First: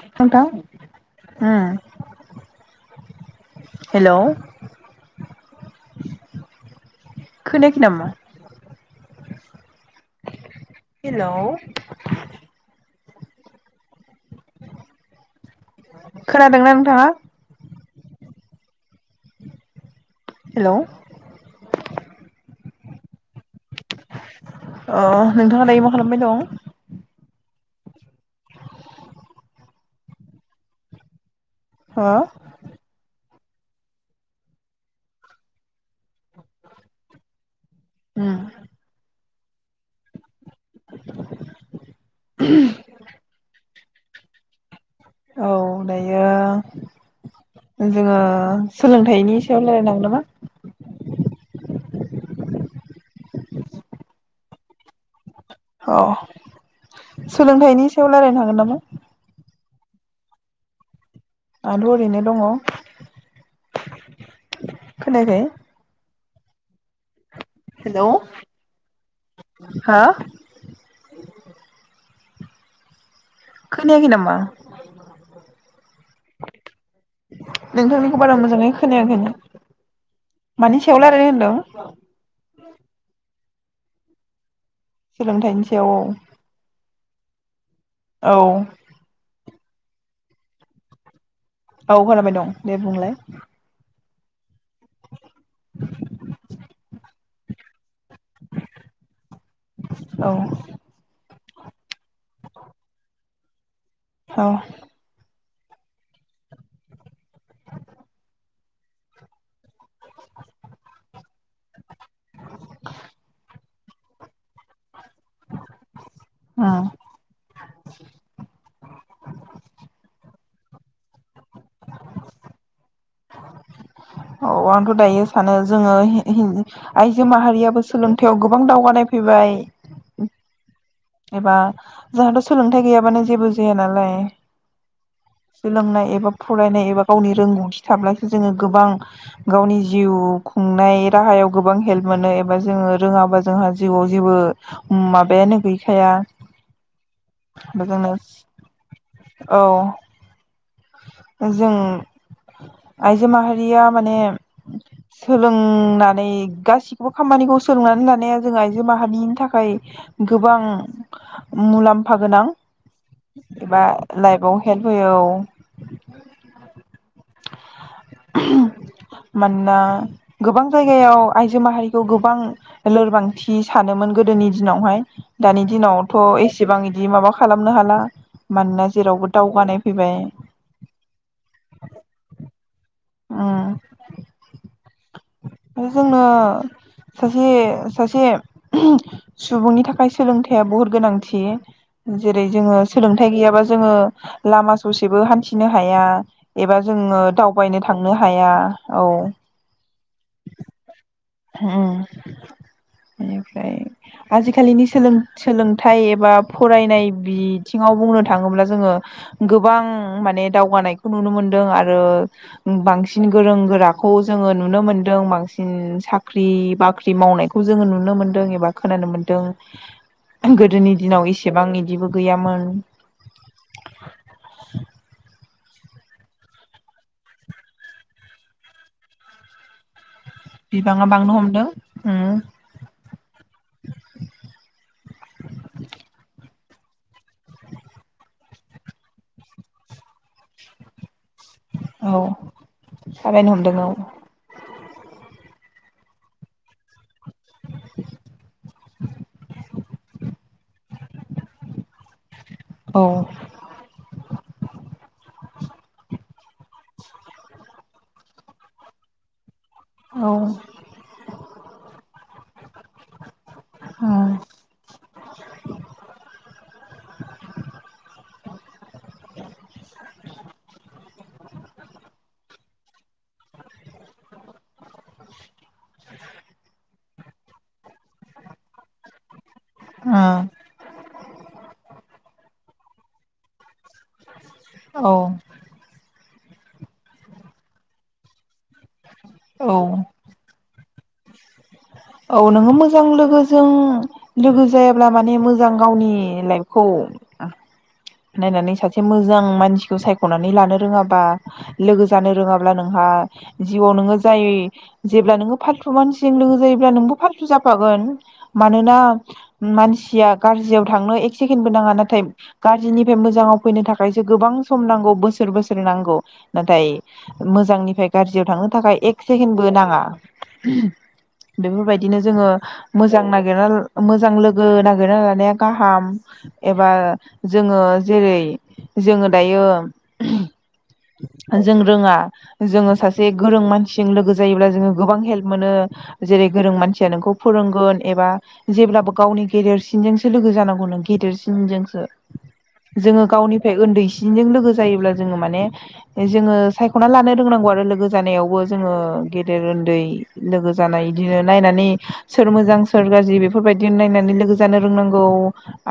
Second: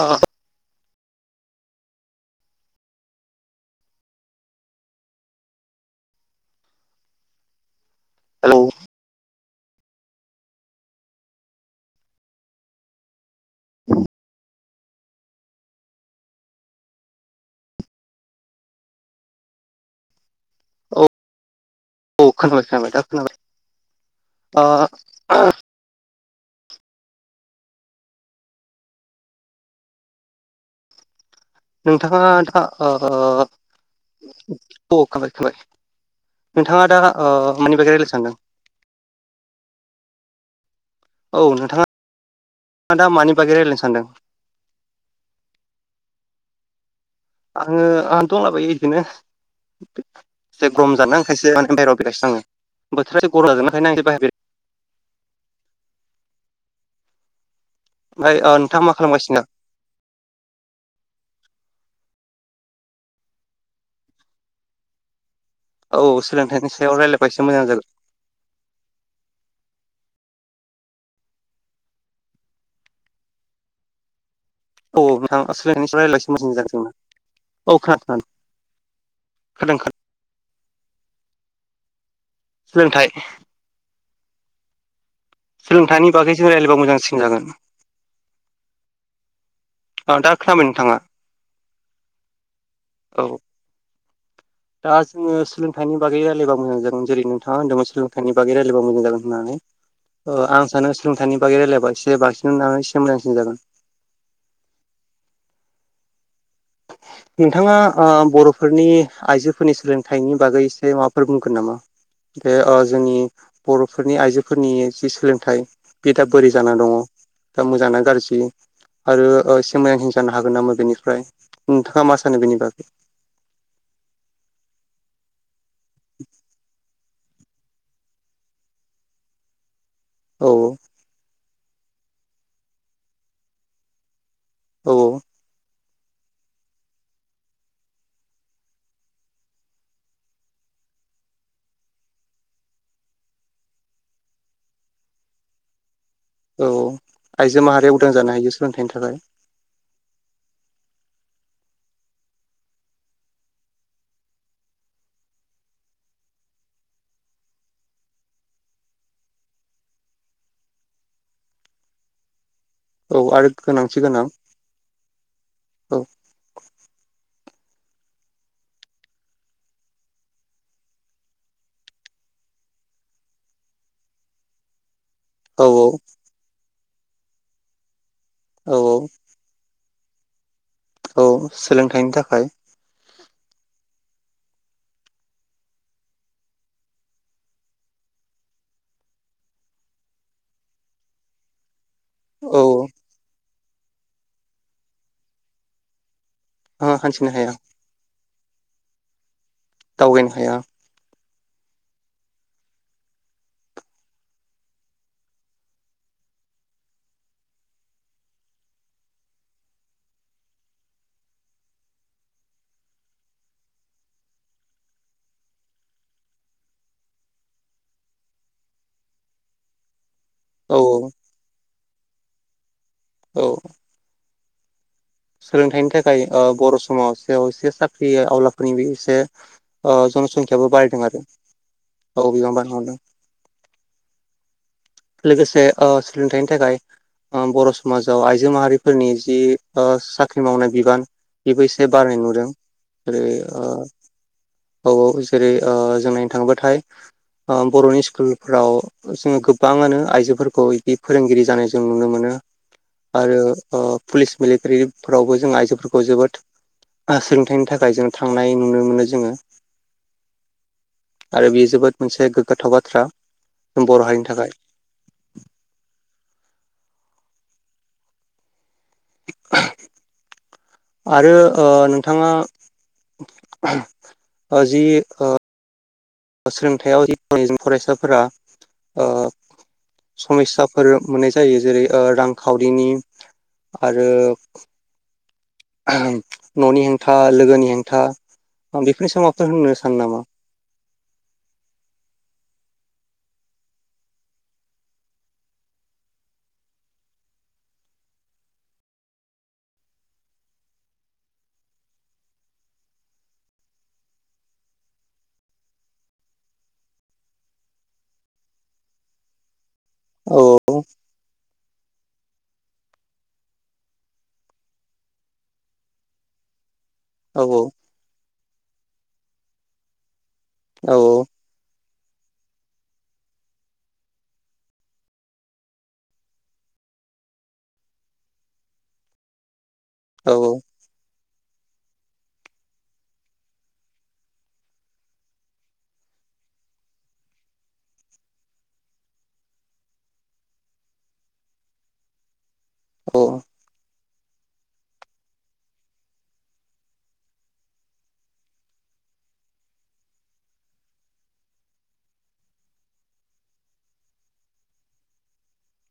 ओ नोंथां हेल' खोनायाखै नामा? हेल' हेल' खोनादोंना नोंथाङा हेलौ औ खोनादों अ नोंथाङा दायो मा खालामबाय दं हो नोंथाङा दा अ खोनाबाय खोनाबाय नोंथाङा दा मानि बागै रायलायनो सानदों उम औ नोंथाङा दा मानि बागै रायलायनो सानदों औ दायो आङो जोङो आं दंलाबायो बिदिनो एसे सोलोंथाइनि सायाव रायलायनांगोन नामा? [unintelligible] माने बाहेरायाव फैगासिनो आङो बोथोरा गरम जासोनाखायनो [unintelligible] औ सोलोंथाइनि सायाव बेराय ओमफ्राय रायलायनो ओ हागोन नामा नोंथाङा मा खालामगासिनो आंथ' ओरैनो दङ खोनायाखै औ सोलोंथाइनि सायाव रायलायबा एसे मोजां जागोन हेलौ हो खोनायाखै नामा औ नोंथां सोलायसोल' [unintelligible] औ खोनादों नोंथांनिखौ खोनादों बारा मोजाङै खोनादों मानि सायाव रायलायनो होनदों सोलोंथाइ सायाव औ सोलोंथाइनि बागै जों रायज्लायबा मोजांसिन जागोन औ अ दा खोनाबाय नोंथाङा औ खोनाबाय दं दे बुंलाय औ दा जोङो सोलोंथाइनि बागै रायलायबा मोजां जागोन जेरै नोंथांङा होनदोंमोन मानि बागै रायलायबा मोजां जागोन होननानै औ आं सानो सोलोंथाइ बागै रायलायबबा एसे बांसिन नाम मोजांसिन जागोन औ [inaudible] नोंथाङा बर'फोरनि आइजोफोरनि सोलोंथाइनि बागैसो माबाफोर बुंगोन नामा बे जोंनि बर'फोरनि आइजोफोरनि जि सोलोंथाइ बियोदा बोरै उम जानानानै दङ दा मोजांना गाज्रि आरो एसे मोजांसिन जानो हागोन नामा बेनिफ्राय नोंथाङा मा सानो बेनि बागै औ आंथ' दायो सानो जोङो आइजो माहारियाबो सोलोंथायाइआव गोबां दावगानाय फैबाय औ एबा जोंहाथ' सोलोंथाइ गैयाबानो जेबो जाया नालाय औ सोलोंनाय एबा फरायनाय एबा गावनि रोंगौथि थाब्लासो जोङो गोबां गावनि जिउ खुंनाय राहा गोबां हेल्प मोनो एबा जोङो रोङाबा जोंहा जिउआव जेबो माबायानो गैखाया औ आइजो माहारिया उदां जोंनो जानो हायो सोलोंथाइनि थाखाय औ जों आइजो माहारिया माने सोलोंनानै गासिखौबो खामानिखौ सोलोंनानै लानाया जों आइजो माहारिनि थाखाय गोबां मुलाम्फा गोनां औ आरो एबा गोनांथि गोनां लाइफआव हेल्प होयो औ [inaudible] मानोना गोबां जायगायाव आइजो माहारिखौ गोबां लोरबांथि सानोमोन गोदोनि दिनावहाय दानि औ दिनावथ' एसेबां इदि माबा खालामनो हाला औ मानोना औ जेरावबो दावगानाय फैबाय औ सोलोंथाइनि थाखाय उम ओ जोंना सासे सासे ओहम सुबुंनि थाखाय सोलोंथाइया बहुत गोनांथि जेरै औ जोङो सोलोंथाइ गैयाबा जोङो लामा ससेबो हान्थिनो हाया एबा औ जोङो हान्थिनो हाया दावबायनो थांनो हाया औ। दावगायनो हाया। होउम बेनिफ्राय आजिखालिनि सोलों-सोलोंथाइ एबा फरायनाय बिथिङाव बुंनो थाङोब्ला जोङो गोबां माने दावगानायखौ नुनो मोनदों आरो बांसिन गोरों गोराखौ ौ जोङो नुनो मोनदों बांसिन सा ख्रि बाख्रि मावनायखौ जोङो नुनो मोन्दों एबा खोनानो मोन्दों ओं औ गोदोनि दिनाव एसेबां इदिबो गैयामोन औ [inaudible] सोलोंथाइनि थाखाय ओ बर' समास बेयावस इसे साख्रि आवलाफोरनि बि इसे ओ जनसंखियाबो बारायदों बिबाङा आरो बांनो हमदों उम औ बियावनो बारहरदों लोगोसे ओ सोलोंथाइनि थाखाय ओ बर' समाजाव आइजो माहारिफोरनि जि ओ साख्रि मावनाय बिबान बेबो एसे औ बारायनाय नुदों ओरै थाबायनो ओ हमदों औ-औ जेरै ओ जों नायनो थांबाथाय ओ बर'नि स्कुलफ्राव जोङो गो बाङानो आइजोफोरखौ बिदि फोरोंगिरि जानाय जों नुनो मोनो औ आरो ओ पुलिस मिलिर्टिफोरावबो जों आइजोफोरखौ जोबोद आ सोलोंथाइनि थाखाय जों थांनाय नुनो मोनो जोङो औ आरो बेयो जोबोद मोनसे गोग्गोथाव बा थ्रा बर' हारिनि थाखाय। आरो ओ नोंथाङा [unintelligible] ओ जि ओ आंनिजों फरायसाफोरा ओ औ समयसाफोर मोननाय जायो जेरै ओ रांखावरिनि आरो औ आहां न'नि हेंथा लोगोनि हेंथा आं बेखोनो समावथ' होननो औ सानो नामा? [inaudible] औ नोङो मोजां लोगोजों लोगो जायाब्ला माने मोजां गावनि लाइफखौ [unintelligible] नायनानै सासे मोजां मानसिखौ सायख'नानै लानो रोङाबा लोगो जानो रोङाब्ला नोंहा आ जिउआव नोङो जाय जेब्ला नोङो फालथु मानसिजों लोगो जायोब्ला नोंबो फारसु जाफागोन मानोना मानसिया औ गाज्रियाव थांनो एक सेकेन्दबो नाङा ना थाय गाज्रिनिफ्राय मोजाङाव फैनो थाखायसो गोबां सम नांगौ बोसोर बोसोर नांगौ नाथाय औ मोजांनिफ्राय गाज्रियाव थांनो थाखाय एक सेकेनडबो नाङा। औ बिदिनो जोङो मोजां नागिरनाल मोजां लोगो नागिरना लानाया गाहाम एबा ओ जोङो जेरै जोङो दायो औ औ ओ जों रोङा जोङो सासे गोरों मानसिजों लोगो जायोब्ला जोङो गोबां हेल्प मोनो जेरै गोरों मानसिया नोंखौ फोरोंगोन एबा जेब्लाबो गावनि गेदेरसिनजोंसो लो गो जानांगौनो गेदेरसिनजोंसो औ जोङो गावनिफाय ओन्दैसि चिनजों लोगो जायोब्ला जोङो माने ए जोङो सायख'ना लानो रोंनांगौ आरो लोगो जानायावबो जोङो गेदेर उन्दै लोगो जानाय इदिनो नायनानै सोर मोजां सोर गाज्रि बेफोरबायदि नायनानै लोगो जानो रोंनांगौ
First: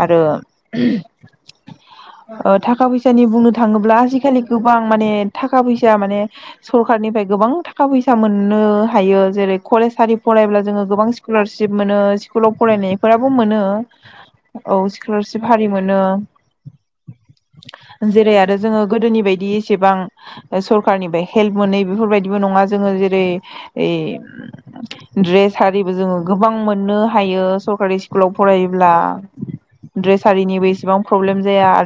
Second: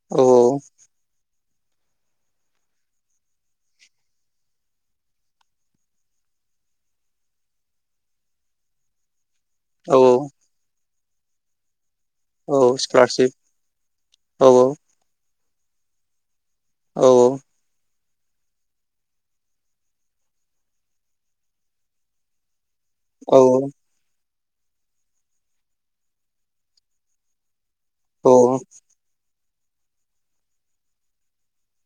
आरो औ ओ थाखा फैसानि बुंनो थाङोब्ला आजिखालि गोबां माने थाखा फैसा माने सरखारनि निफ्राय गोबां थाखा फैसा मोननो हायो जेरै औ कलेजारि फरायब्ला जोङो गोबां स्कलारशिप। मोनो स्कुलाव औ स्कलारशिप फरायनायफोराबो मोनो औ स्कलारशिप हारि मोनो। औ औ। जेरै आरो जोङो गोदोनि बायदि एसेबां सरखारनिफ्राय हेल्प मोनै बेफोरबायदिबो नङा। जोङो जेरै औ द्रेस आरिबो जोङो गोबां मोननो हायो स सरकारि स्कुलाव औ फरायोब्ला द्रेसारिनिबो इसेबां प्रब्लेम जाया आरो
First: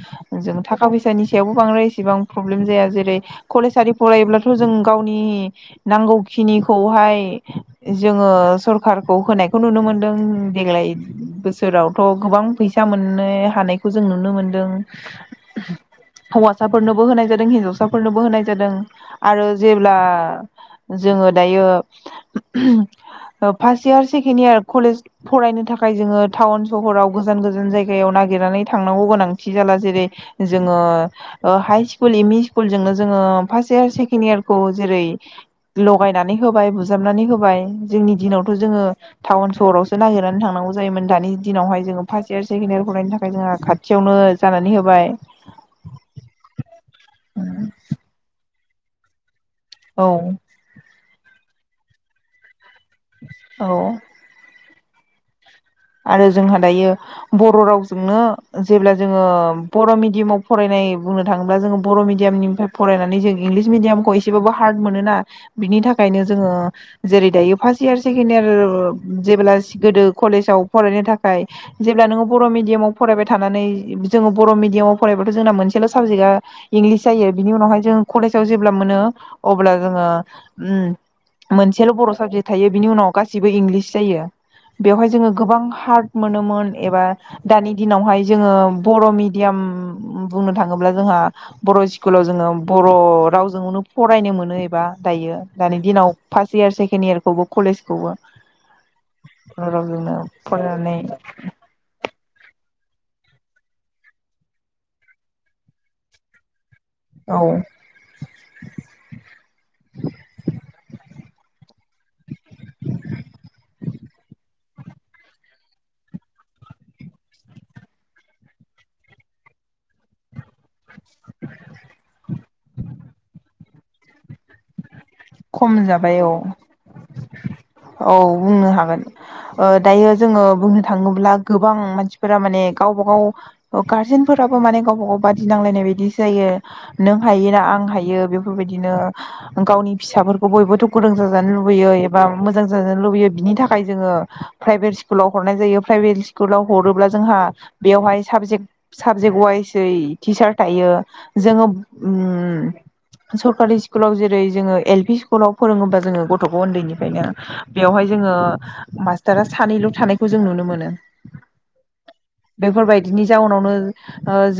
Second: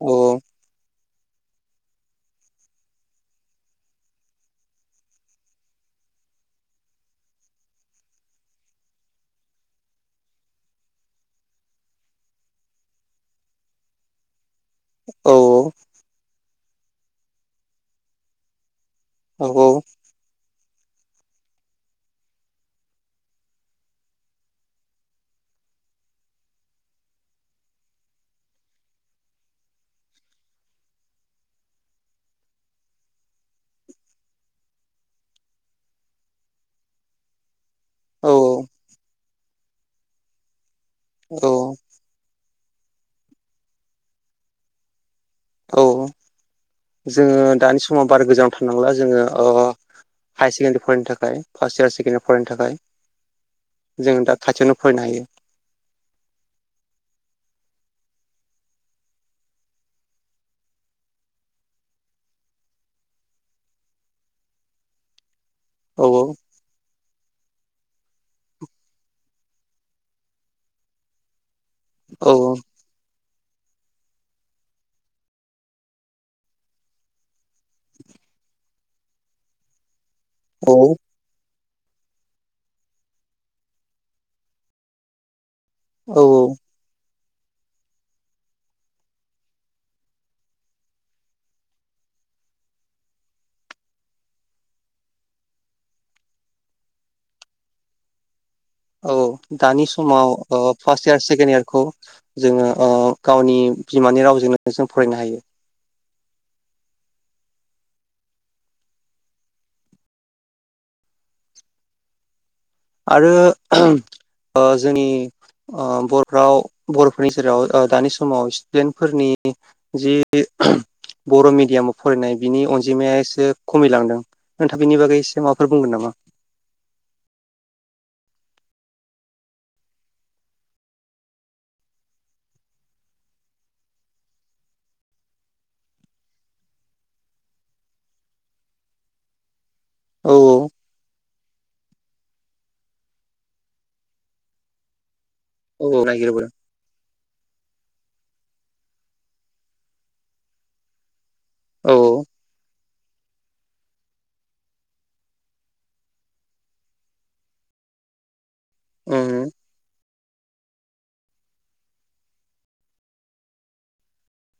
औ थाखा फैसा फैसानि सायावबो बांद्राय एसेबां प्रब्लेम जाया जेरै कलेजारि फरायोब्लाथ' जों गावनि नांगौ नांगौखिनि खौहाय जोङो सरखारखौ होनायखौ नुनो मोनदों देग्लाय बोसोर फोरावथ' गोबां फैसा मोननो हानायखौ जों नुनो मोन औ हौवसाफोरनोबो होनाय जादों हिनजावसाफोरनोबो होनाय जादों। आरो औ जेब्ला जोङो दायो first year second year college फरायनो थाखाय जोङो टाउन सहराव गोजान गोजान जायगायाव न नागिरनानै थांनांगौ गोनां जाला जेरै जोङो ओ हाइ स्कुल एम इ स्कुलजोंनो जोङो अ फास इयार सेकेन्द इयारखौ जेरै ल लगायनानै होबाय बुजाबनानै होबाय जोंनि औ दिनावथ' जोङो टाउन सहरावसो नागिरनानै थांनांगौ जायोमोन दानि दिनावहाय जोङो फार्स्ट इयार सेकेण्ड इयार फरायनो थाखाय जोंहा खाथियावनो जानानै होबाय। औ जोङो दानि समाव बारा गोजानाव थांनांला जोङो अ औ हायार सेकेण्डारि फरायनो थाखाय फार्स्ट इयार सेकेण्ड इयार फरायनो थाखाय। औ जों दा खाथियावनो फरायनो हायो। आरो जोंहा दायो बर' रावजोंनो जेब्ला जोङो बर' मिडियामाव फरायनाय बुंनो थाङोब्ला जों बर' मिडियामनिफ्राय फरायनानै जों इंलिस मिडियामखौ एसेबाबो हार्ड मोनो ना बिनि औ थाखायनो जोङो जेरै दायो फार्स्ट इयार सेकेणड इयार जेब्ला गोदो कलेजाव फरायनो थाखाय जेब्ला नोङो औ बर' मिडियामाव फरायबाय थ थानानै जोङो बर' मिडियामाव फरायबाथ' जोंना मोनसेल' साबजेक्टआ इंलिस जायो बिनि उनाहाय जों कलेज जाव जेब्ला मोनो अब्ला जोङो औ उम मोनसेल' बर' साबजेक्ट थायो बिनि उनाव गासिबो इंलिस जायो बेवहाय जोङो गोबां हार्ट औ मोनोमोन एबा दानि दिनावहाय जोङो बर' मिडियाम बुंनो थाङोब्ला जोंहा बर' स्कुलाव जोङो बर' रावजोंनो फरायनो मोनो एबा दायो दानि दिनाव फार्स इयार सेकेण्ड इयार बेखौबो कलेजखौबो। औ बर' दानि रावजोंनो समाव ओ फरायनानै फार्स्ट इयार सेकेणड इयारखौ जोङो ओ गावनि बिमानि रावजोंनो जों फरायनो हायो। औ। आरो ओ जोंनि ओ बर' राव बर'फोरनि जेराव ओ दानि समाव स्टुडेन्टफोरनि जि बर' मिडियामाव फरायनाय बिनि अनजिमाया एसे खमिलांदों नोंथाङा बिनि बागै एसे माबाफोर खम बुंगोन नामा जाबाय औ। औ बुंनो हागोन ओ दायो जोङो बुंनो थाङोब्ला गोबां मानसिफोरा माने गावबा गाव गारजेनफोराबो माने गावबा गाव बादि नांलायनाय बायदि जायो नों हायोना आं आं हायो बेफोर बायदिनो गावनि औ फिसाफोरखौ बयबोथ' गुदुं जाजानो लुबैयो एबा मोजां जाजानो लुबैयो बिनि थाखाय जोङो प्राइभेट स्कु स्कुलाव हरनाय जायो औ औ प्राइभेट नागिरबोदों स्कुलाव हरोब्ला जोंहा बेवहाय साबजेक साबजेक्ट वाइसै टिचार थायो। जोङो औ ओम सरकारि स्कुलाव जेरै जोङो एल पि स्कुलाव फोरोङोबा जोङो गथ'खौ उन्दैनिफ्रायनो बेवहाय जोङो। मास्टारा उम सानैल' थानायखौ जों नुनो मोनो। बेफोरबायदिनि जाउनावनो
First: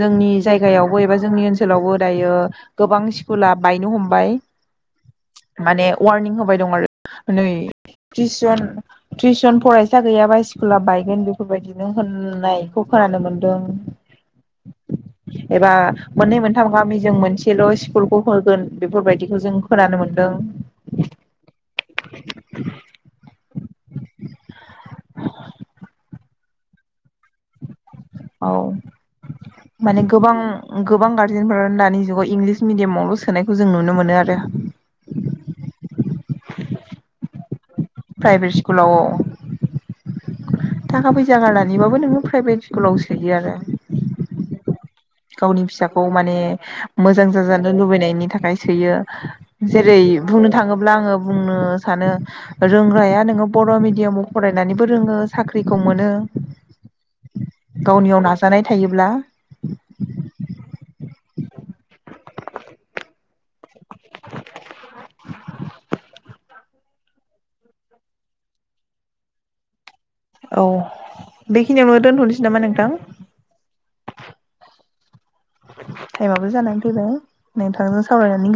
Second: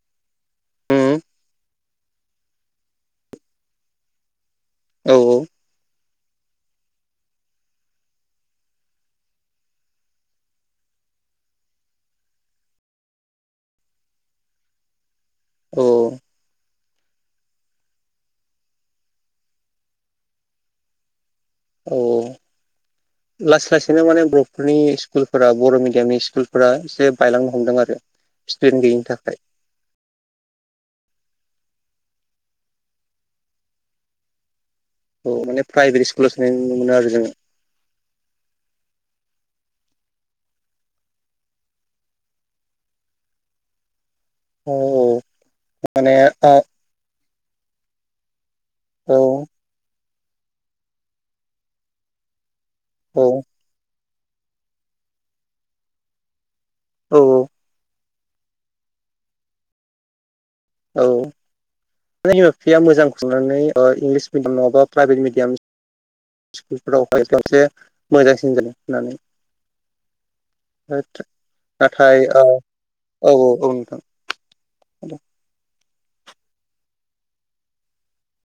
जोंनि जायगायावबो एबा उम जोंनि ओनसोलावबो दायो। गोबां स्कुला बायनो हमबाय औ माने। वारनिं होबाय दं आरो नै। ट्रिस जन ट्रिस जन फरायसा गैयाबा स्कुला बायगोन बेफोरबायदिनो होननायखौ खोनानो मोनदों। एबा औ मोननै मोनथाम गामि जों मोनसेल' स्कुलखौ होगोन बेफोरबायदिखौ जों खोनानो मोनो। दों औ लासै लासैनो माने बर'फोरनि स्कुलफोरा बर' मिडियामनि स्कु स्कुलफ्रा एसे बायलांनो हमदों आरो औ स्टुडेन्ट गैयिनि थाखाय माने गोबां गोबां गारजेन फोरानो दानि जुगाव इंलिस मिडियामावल' सोनायखौ जों नुनो मोनो आरो। औ माने प्राइभेट स्कुलाव सोननाय नुनो मोनो आरो जोङो। प्राइभेट स्कुलाव औ थाखा फैसा गारनानैबाबो नोङो प्राइभेट स्कुलाव सोयो आरो औ गावनि फिसाखौ माने मोजां जाजानो लुबैनायनि थाखाय सोयो ओ जेरै बुंनो थाङोब्ला आङो बुंनो सानो औ रोंग्राया नोङो बर' मिडियामाव फरायनानैबो रोङो साख्रिखौ मोनो। औ गावनियाव नाजानाय थायोब्ला औ बिमा बिफाया मोजां खुंनानै इंलिस मिडियाम नाबा प्राइभेट मिडियाम स्कुलफोरावहाय खावसे मोजांसिन जादों होननानै औ बेखिनियावनो नाथाय दोनथ'नोसै औ नामा नोंथां औ औ नोंथां। हेल' टाइमाबो जानानै फैबाय नोंथांजों सावरायनानै